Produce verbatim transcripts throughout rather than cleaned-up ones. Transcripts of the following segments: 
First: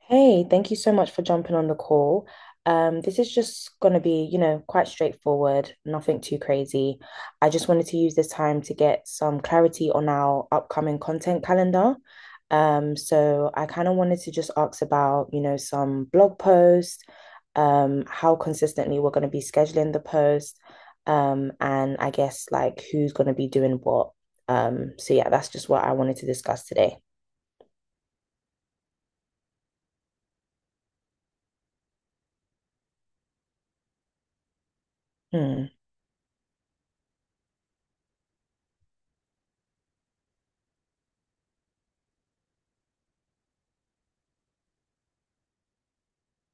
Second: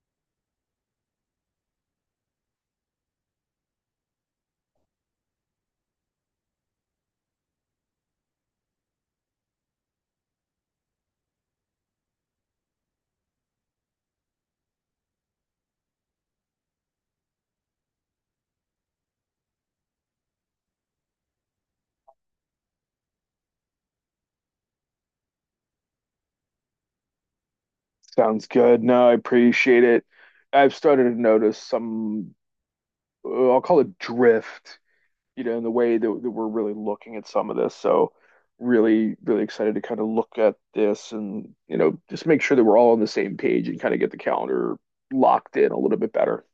Hey, thank you so much for jumping on the call. Um, this is just going to be, you know, quite straightforward, nothing too crazy. I just wanted to use this time to get some clarity on our upcoming content calendar. Um, so I kind of wanted to just ask about, you know, some blog posts, um, how consistently we're going to be scheduling the post, um, and I guess like who's going to be doing what. Um, so yeah, that's just what I wanted to discuss today. Sounds good. No, I appreciate it. I've started to notice some, uh, I'll call it drift, you know, in Hmm. the way that, that we're really looking at some of this. So, really, really excited to kind of look at this and, you know, just make sure that we're all on the same page and kind of get the calendar locked in a little bit better.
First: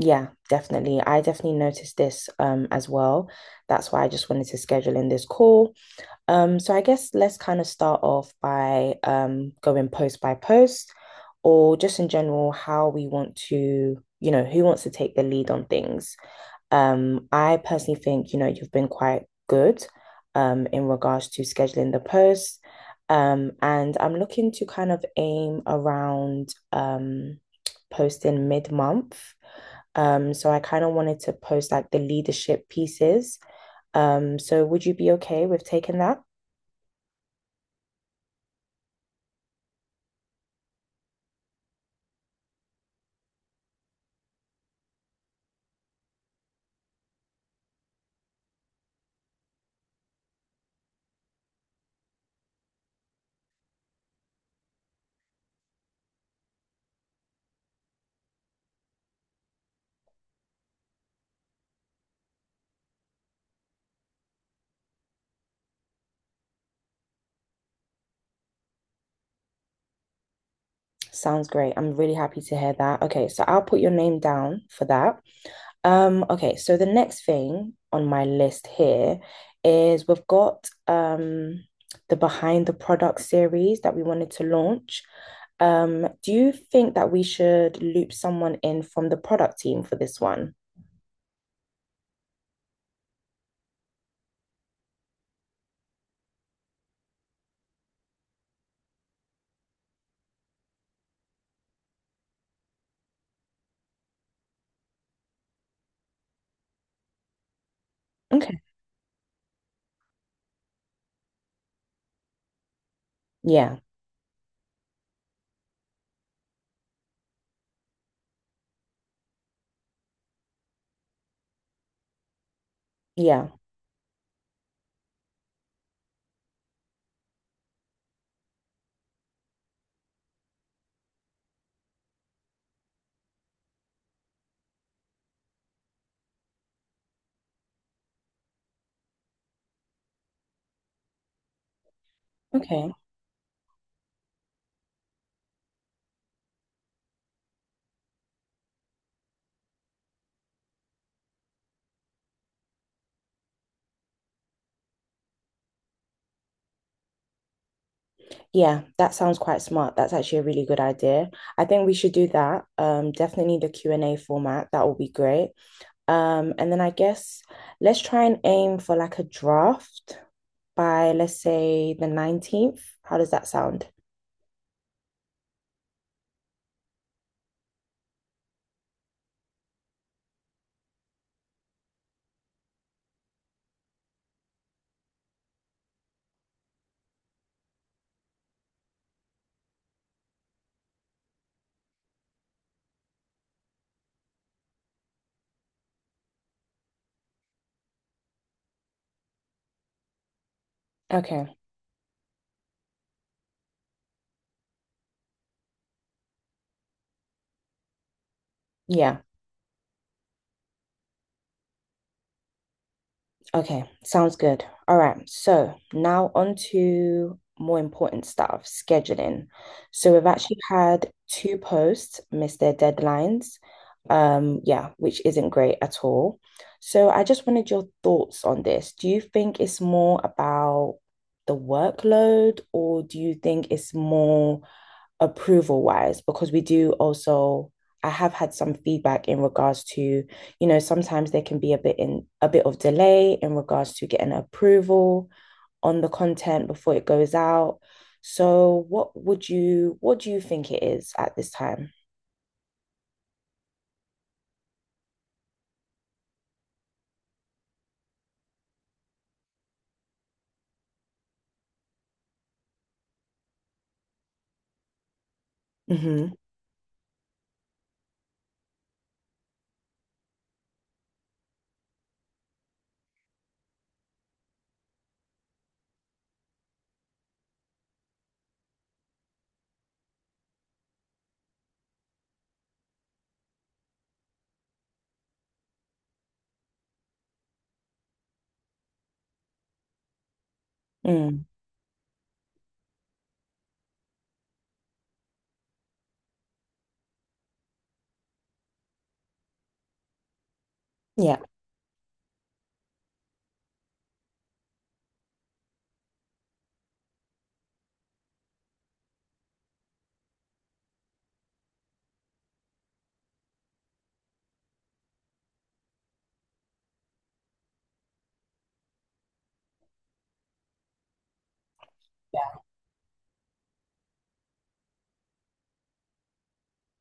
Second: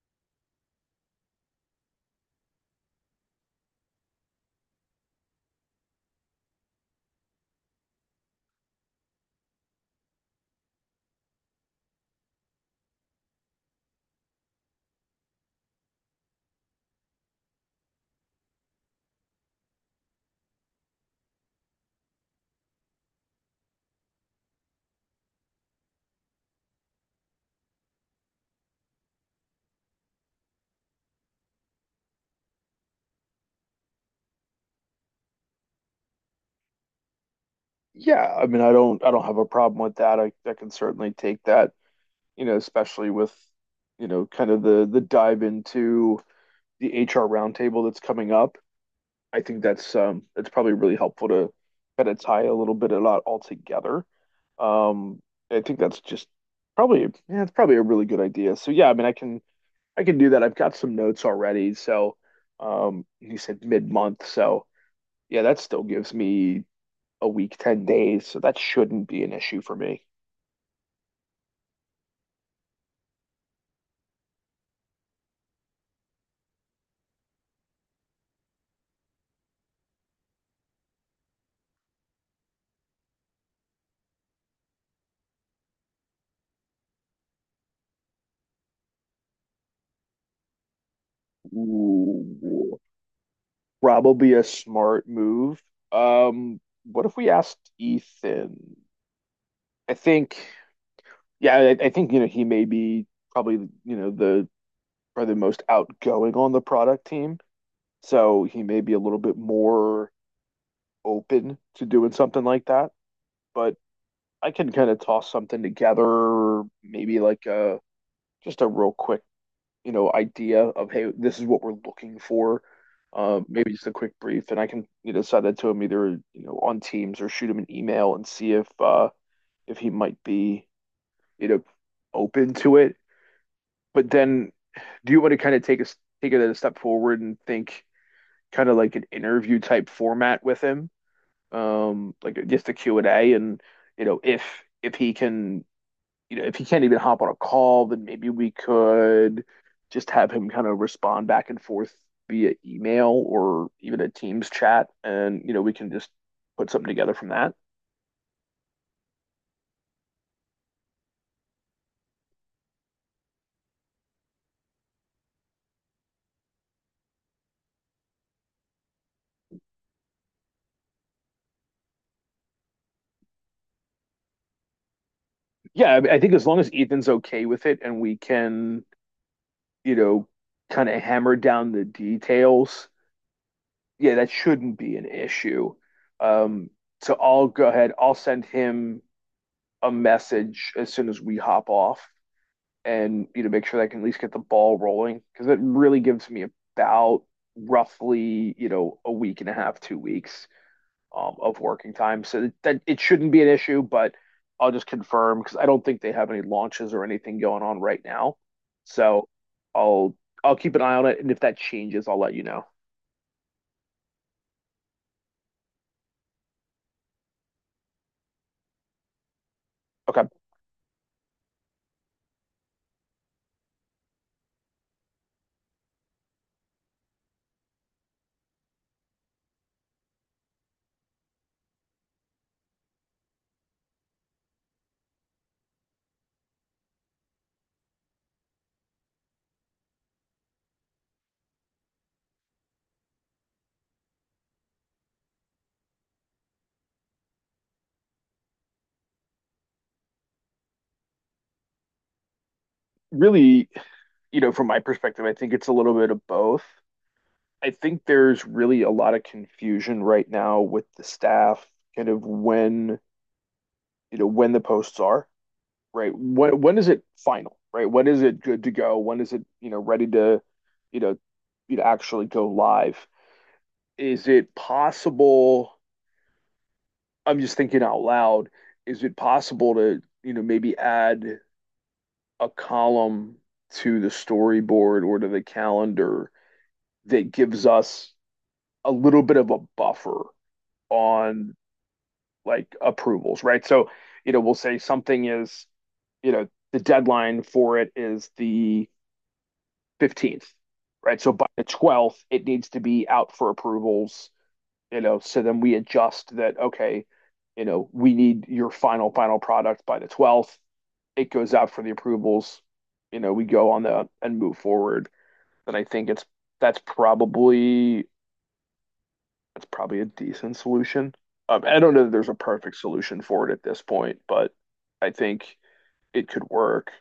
Yeah, definitely. I definitely noticed this um as well. That's why I just wanted to schedule in this call. Um, so I guess let's kind of start off by um going post by post or just in general how we want to, you know, who wants to take the lead on things. Um, I personally think, you know, you've been quite good um in regards to scheduling the post. Um, and I'm looking to kind of aim around um posting mid-month, um, so I kind of wanted to post like the leadership pieces. Um, so would you be okay with taking that? Yeah, I mean, I don't, I don't have a problem with that. I, I can certainly take that, you know, especially with, you know, kind of the the dive into the H R roundtable that's coming up. I think that's um it's probably really helpful to kind of tie a little bit of that all together. Um, I think that's just probably yeah, it's probably a really good idea. So yeah, I mean, I can I can do that. I've got some notes already. So um, you said mid-month, so yeah, that still gives me a week, ten days. So that shouldn't be an issue for me. Sounds great. I'm really happy to hear that. Okay, so I'll put your name down for that. Um, okay, so the next thing on my list here is we've got um the Behind the Product series that we wanted to launch. Um, do you think that we should loop someone in from the product team for this one? Ooh, probably a smart move. Um, what if we asked Ethan? I think. Yeah, I, I think you know he may be probably you know the probably the most outgoing on the product team, so Okay. he may be a little bit more open to doing something like that. But Yeah, I can kind of toss something together, maybe like a just a real quick you know idea of hey, this is what we're looking for. Uh, yeah. maybe just a quick brief, and I can you know send it to him either you know on Teams or shoot him an email and see if uh, if he might be you know open to it. But then do you want to kind of take a take it a step forward and think kind of like an interview type format with him, um, like just a Okay. Q and A, and you know if if he can, you know, if he can't even hop on a call, then maybe we could just have him kind of respond back and forth via email or even a Teams chat, and you know we can just put something together from that. Yeah, that sounds quite smart. That's actually a really good idea. I think we should do that. Um, definitely the Q and A format. That will be great. Um, and then I guess let's try and aim for like a draft by let's say the nineteenth. How does that sound? Yeah, I, mean, I think as long as Ethan's okay with it, and we can, you know, kind of hammer down the details yeah, that shouldn't be an issue. Um, so I'll go ahead. I'll send him a message as soon as we hop off, and you know, make sure that I can at least get the ball rolling because it really gives me about roughly you know a week and a half, two weeks um, Okay. of working time. So that, that it shouldn't be an issue, but I'll just confirm because I don't think they have any launches or anything going on right now. Yeah. So I'll I'll keep an eye on it, and if that changes, I'll let you know. Okay, sounds good. All right, so now on to more important stuff, scheduling. So we've Okay. actually had two posts miss their deadlines. Um, yeah, which isn't great at all. So I just wanted your thoughts on this. Do you think it's more about the workload, or do you think it's more approval wise because we do also I have had some feedback in regards to, you know, sometimes there can be a bit in a bit of delay in regards to getting approval on the content before it goes out. So what would you what do you think it is at this time? Really, you know, from my perspective, I think it's a little bit of both. I think there's really a lot of confusion right now with the staff, kind of when, you know, when the posts are, right? Mm-hmm. When when is it final, right? When is it good to go? When is it, you know, ready to, you know, you know, actually go live? Is it possible? I'm just thinking out loud. Is it possible to, you know, maybe add a column to the storyboard or to the calendar that gives us a little bit of a buffer Mm. on like approvals, right? So, you know, we'll say something is, you know, the deadline for it is the fifteenth, right? So Yeah. by the twelfth, it needs to be out for approvals, you know, so then we adjust that, okay, you know, we need your final, final product by the twelfth. It goes out for the approvals, you know, we go on the and move forward. And I think it's that's probably that's probably a decent solution. Um, I don't know that there's a perfect solution for it at this point, but I think it could work.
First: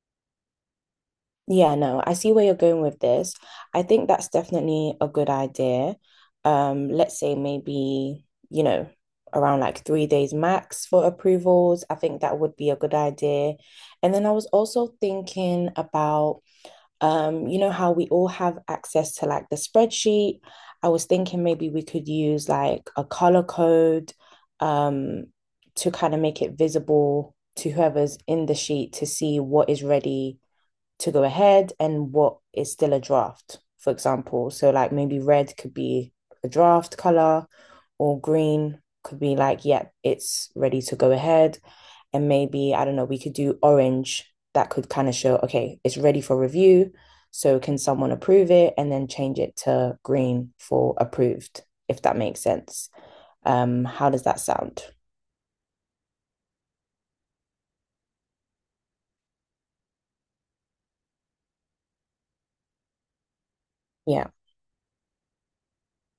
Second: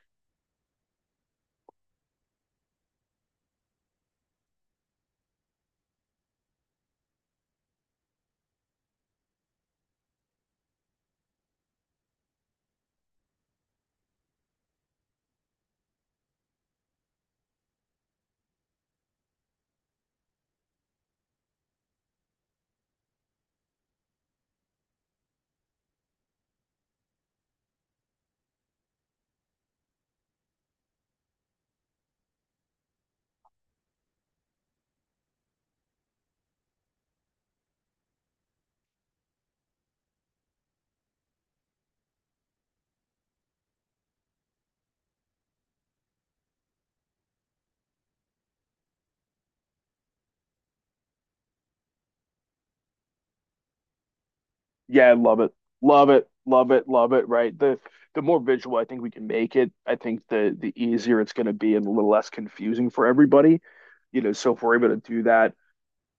Yeah, no, I see where you're going with this. I think that's definitely a good idea. Um, let's say maybe, you know, around like three days max for approvals. I think that would be a good idea. And then I was also thinking about, um, you know, how we all have access to like the spreadsheet. I was thinking maybe we could use like a color code, um, to kind of make it visible to whoever's in the sheet to see what is ready to go ahead and what is still a draft, for example. So, like, maybe red could be a draft color or green could be like, yeah, it's ready to go ahead. And maybe, I don't know, we could do orange that could kind of show, okay, it's ready for review. So, can someone approve it and then change it to green for approved, if that makes sense? Um, how does that sound? Yeah, I love it. Love it. Love it. Love it. Right. The the more visual I think we can make it, I think the the easier it's going to be and a little less confusing for everybody. You Yeah. know, so if we're able to do that,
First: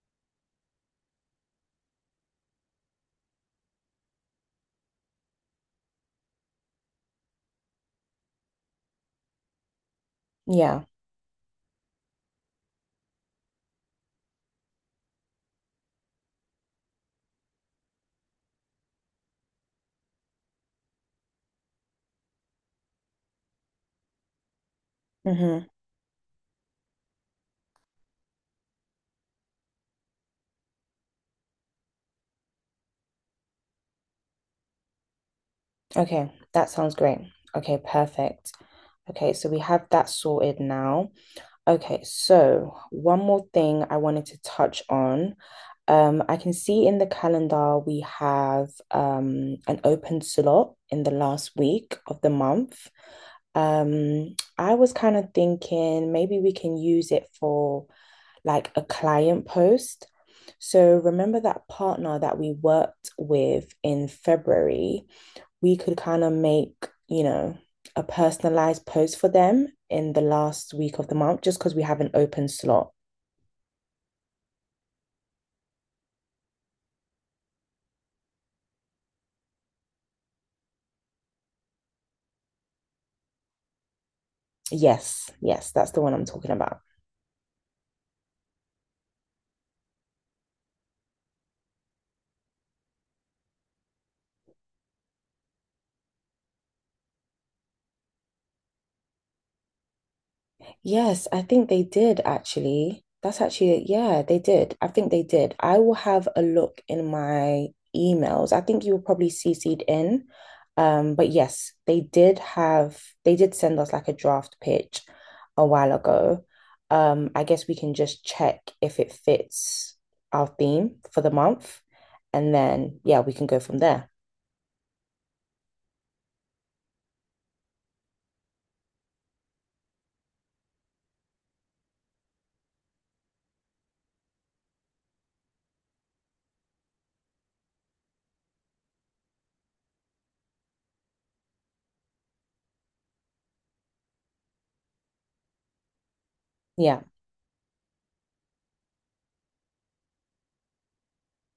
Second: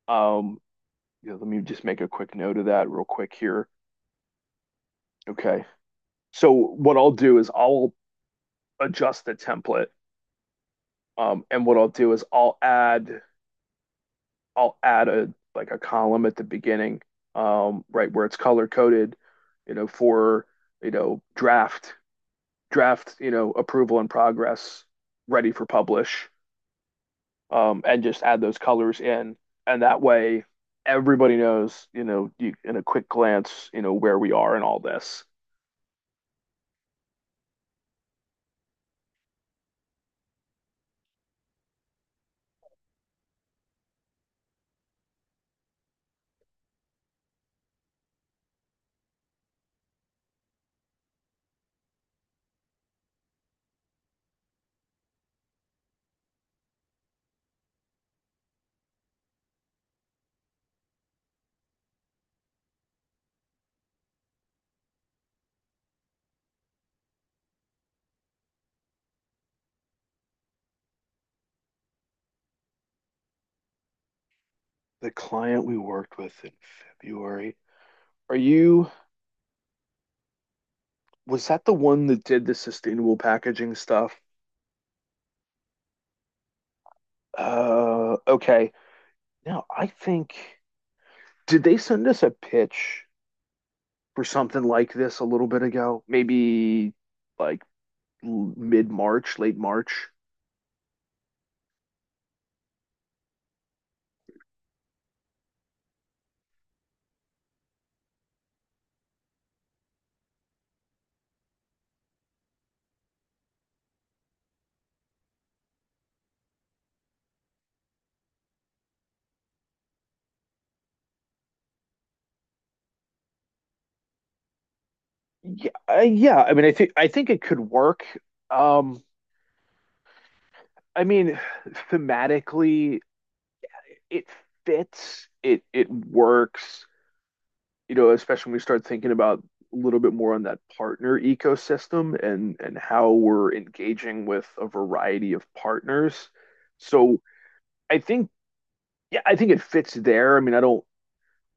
um, you know, let me just make a quick note of that real quick here. Okay. So what I'll do is I'll adjust the template. Yeah. Um, and what I'll do is I'll add I'll add a like a column at the beginning, um, right where it's color coded, you know, for, you know, draft, draft, you know, approval and progress, ready Hmm. for publish, um, and just add those colors in. And that way everybody knows, you know, you in a quick glance, you know, where we are in all this. Okay, that sounds great. Okay, perfect. Okay, so we have that sorted now. Okay, so one more thing I wanted to touch on. Um, I can see in the calendar we have um an open slot in the last week of the month. Um, I was kind of thinking maybe we can use it for like a client post. So remember that partner that we worked with in February? We could kind of make, you know, a personalized post for them in the last week of the month just because we have an open slot. The client we worked with in February. Are you, was that the one that did the sustainable packaging stuff? Yes, yes, that's the one I'm talking about. Uh, okay. Now I think did they send us a pitch for something like this a little bit ago? Maybe like mid-March, late March. Yes, I think they did actually. That's actually, yeah, they did. I think they did. I will have a look in my emails. I think you were probably C C'd in. Um, but yes, they did have, they did send us like a draft pitch a while ago. Um, I guess we can just check if it fits our theme for the month. And then, yeah, we can go from there. Yeah, uh, yeah. I mean, I think I think it could work. Um, I mean, thematically, it fits. It it works. You know, especially when we start thinking about a little bit more on that partner ecosystem and and how we're engaging with a variety of partners. Yeah. So I think, yeah, I think it fits there. I mean, I don't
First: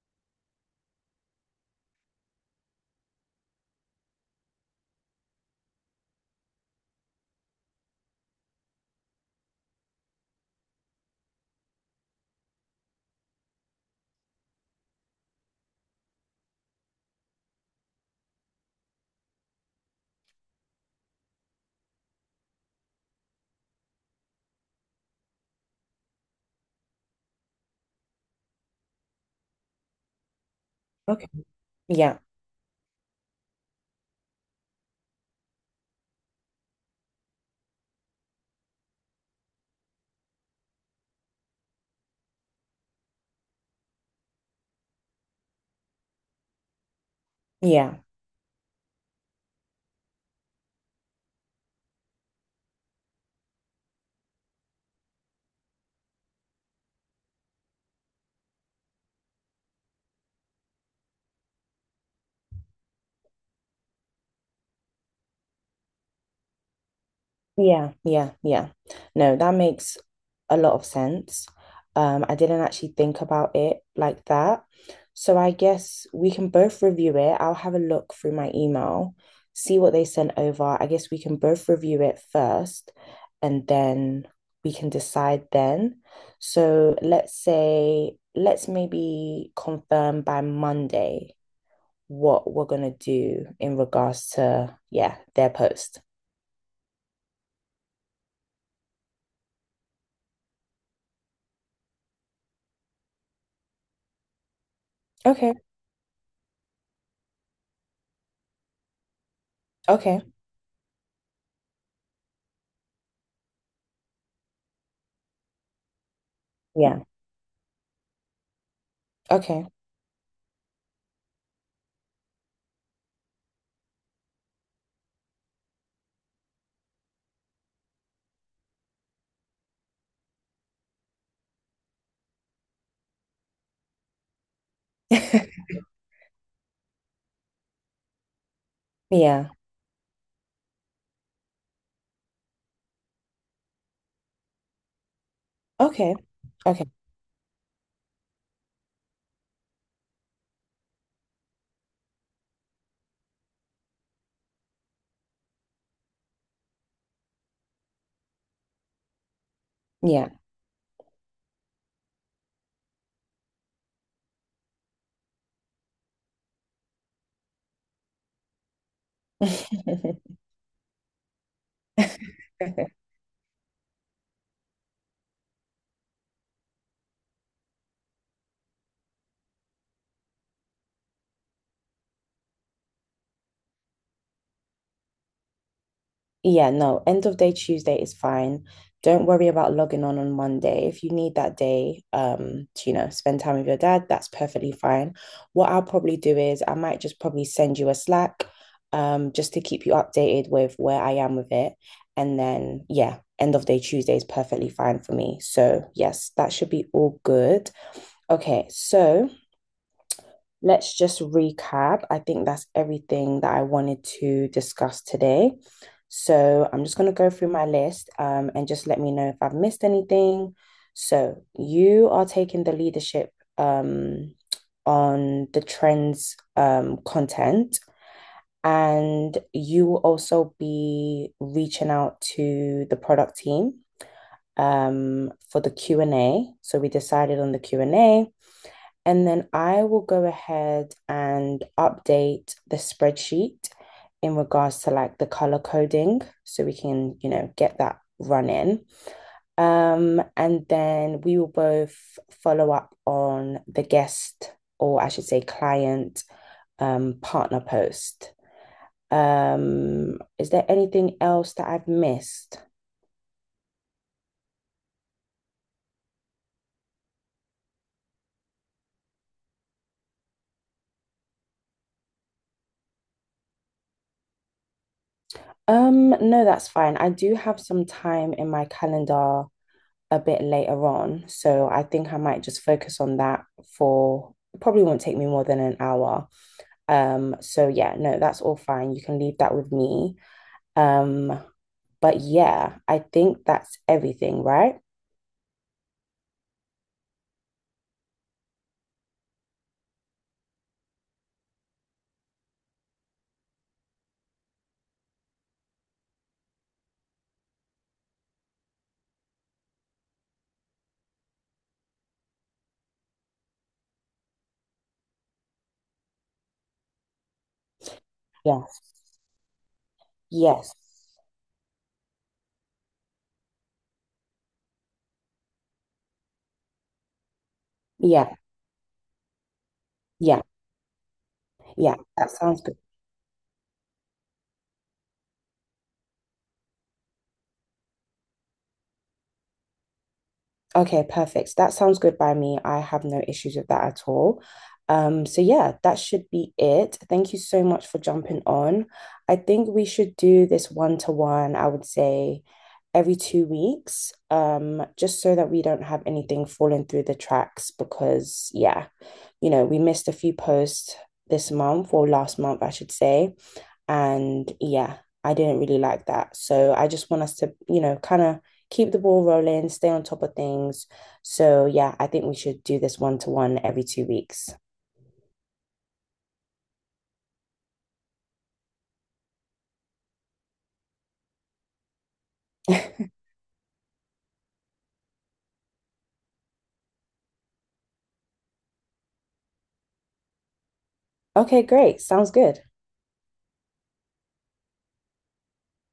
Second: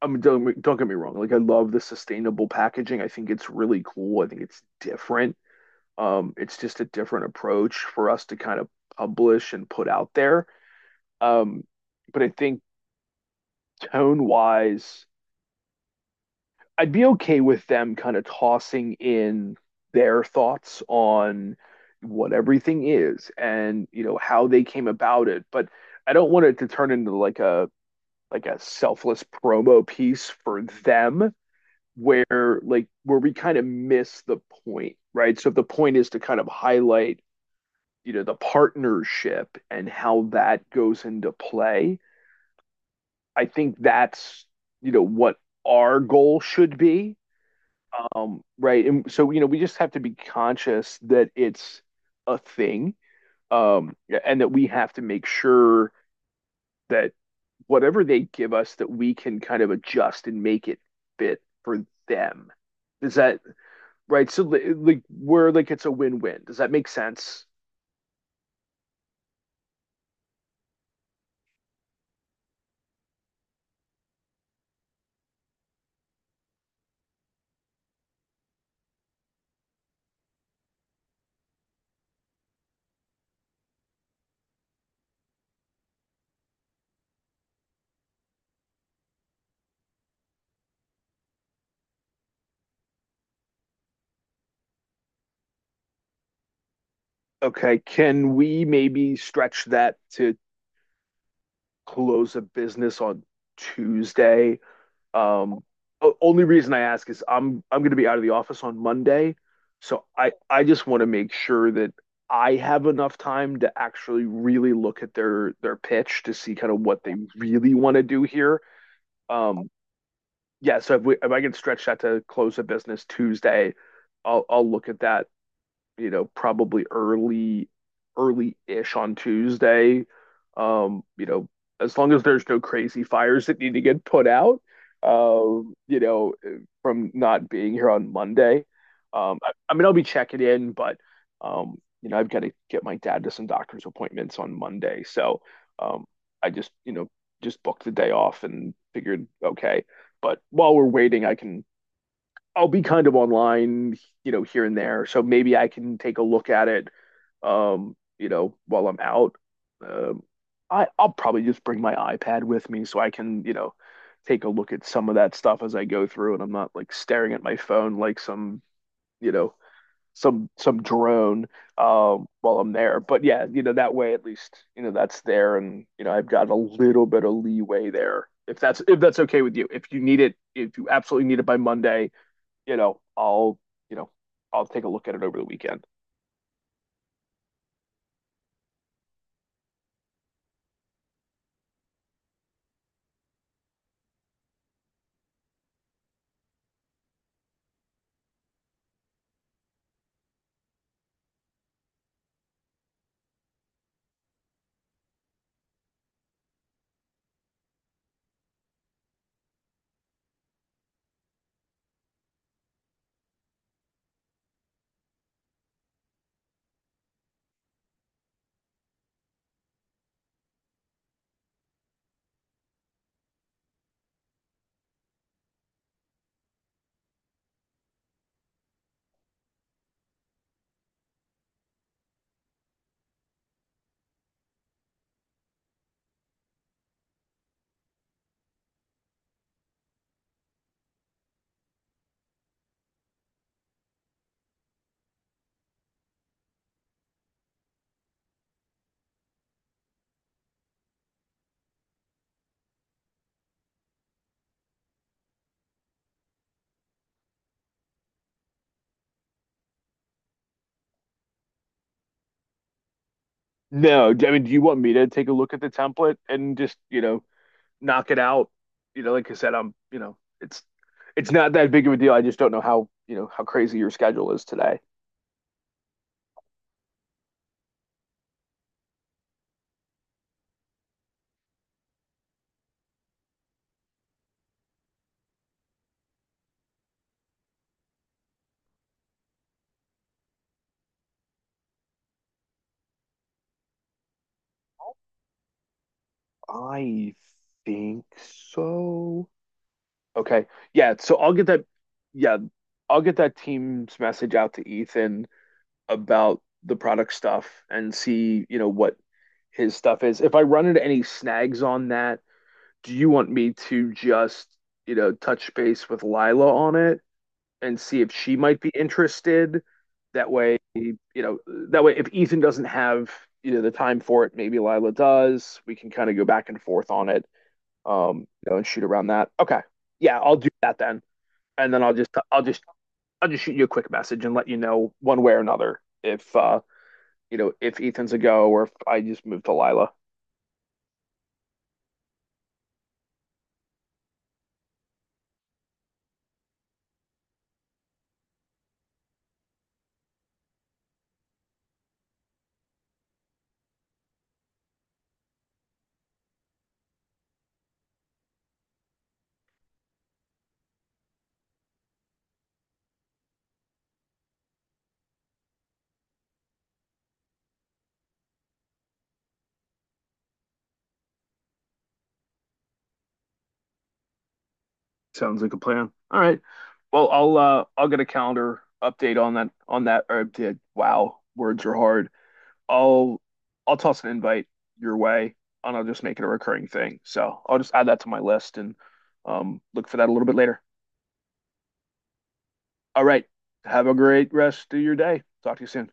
I mean, don't don't get me wrong. Like I love the sustainable packaging. I think it's really cool. I think it's different. Um, it's just a different approach for us to kind of publish and put out there. Um, but I think tone wise, I'd be okay with them kind of tossing in their thoughts on what everything is and you know how they came about it. But I don't want it to turn into like a like a selfless promo piece for Okay. them Yeah. where like where we kind of miss the point, right? So if the point is to kind of highlight, you know, the partnership and how that goes into play, I think that's, you know, what our goal should be. Yeah. Um, right. And so, you know, we just have to be conscious that it's a thing, um, and that we have to make sure that whatever they give us that we can kind of adjust and make it fit for them. Does that Right? So like we're like it's a win-win. Does that make sense? Yeah, yeah, yeah. No, that makes a lot of sense. Um, I didn't actually think about it like that. So I guess we can both review it. I'll have a look through my email, see what they sent over. I guess we can both review it first and then we can decide then. So let's say, let's maybe confirm by Monday what we're gonna do in regards to, yeah, their post. Okay, can we maybe stretch that to close a business on Tuesday? Okay, Um, only reason I ask is I'm I'm going to be out of the office on Monday, so okay. I I just want to make sure that I have enough time to actually really look at their their pitch to see kind of Yeah. what they really want to do here. Okay. Um, yeah, so if we if I can stretch that to close a business Tuesday, I'll I'll look at that you know, probably early, early-ish on Tuesday. Um, you know, as long as there's no crazy fires that need to get put out, um, you know, from not being here on Monday. Um, Yeah. I, I mean, I'll be checking in, but um, you know, I've got to get my dad to some doctor's appointments on Monday, so um, Okay. I just, Okay. you know, just booked the day off and figured, okay. But while we're waiting, I can I'll be kind of online, you know, here and there. So maybe I can take a look at it, um, you know, while I'm out. Um, Yeah. I I'll probably just bring my iPad with me so I can, you know, take a look at some of that stuff as I go through, and I'm not like staring at my phone like some, you know, some some drone um, while I'm there. But yeah, you know, that way at least, you know, that's there, and you know, I've got a little bit of leeway there. If that's if that's okay with you, if you need it, if you absolutely need it by Monday you know, I'll, you know, I'll take a look at it over the weekend. Yeah, no, end of day Tuesday is fine. Don't worry about logging on on Monday. If you need that day, um, to, you know, spend time with your dad, that's perfectly fine. What I'll probably do is I might just probably send you a Slack, um, just to keep you updated with where I am with it. And then, yeah, end of day Tuesday is perfectly fine for me. So, yes, that should be all good. Okay, so, let's just recap. I think that's everything that I wanted to discuss today. So I'm just going to go through my list, um, and just let me know if I've missed anything. So you are taking the leadership, um, on the trends um, content, and you will also be reaching out to the product team, um, for the Q and A. So we decided on the Q and A, and then I will go ahead and update the spreadsheet in regards to like the color coding so we can, you know, get that running. Um, and then we will both follow up on the guest, or I should say, client, um, partner post. Um, is there anything else that I've missed? No, I mean, do you want me to take a look at the template and just, you know, knock it out? You know, like I said, I'm, you know, it's it's not that big of a deal. I just don't know how, you know, how crazy your schedule is today. Um, no, that's fine. I do have some time in my calendar a bit later on. So I think I might just focus on that for it probably won't take me more than an hour. Um, so yeah, no, that's all fine. You can leave that with me. Um, but yeah, I think that's everything, right? I think so. Okay. Yeah, so I'll get that yeah, I'll get that team's message out to Ethan about the product stuff and see, you know, what his stuff is. If I run into any snags on that, do you want me to just, you know, touch base with Lila on it and see if she might be Yes. interested? That way, Yes. you know, that way if Ethan doesn't have, you know, the time for it, maybe Lila does. We can kind of go back and forth on it, um, Yeah. you know, and shoot around that. Okay. Yeah, I'll Yeah. do that then. And then I'll Yeah. just That I'll sounds just good. I'll just shoot you a quick message and let you know one way or another if uh, you know, if Ethan's a go or if I just move to Lila. Okay, perfect. That sounds good by me. I have no issues with that at all. Um, so yeah, that should be it. Thank you so much for jumping on. I think we should do this one to one, I would say every two weeks, um, just so that we don't have anything falling through the tracks because yeah, you know, we missed a few posts this month or last month, I should say. And yeah, I didn't really like that. So I just want us to, you know, kind of keep the ball rolling, stay on top of things. So yeah, I think we should do this one to one every two weeks. Sounds like a plan. All right. Well, I'll uh I'll get a calendar update on that on that or update. Wow, words are hard. I'll I'll toss an invite your way and I'll just make it a recurring thing. So I'll just add that to my list and um look for that a little bit later. Okay, great. Sounds good. All right. Have a great rest of your day. Talk to you soon.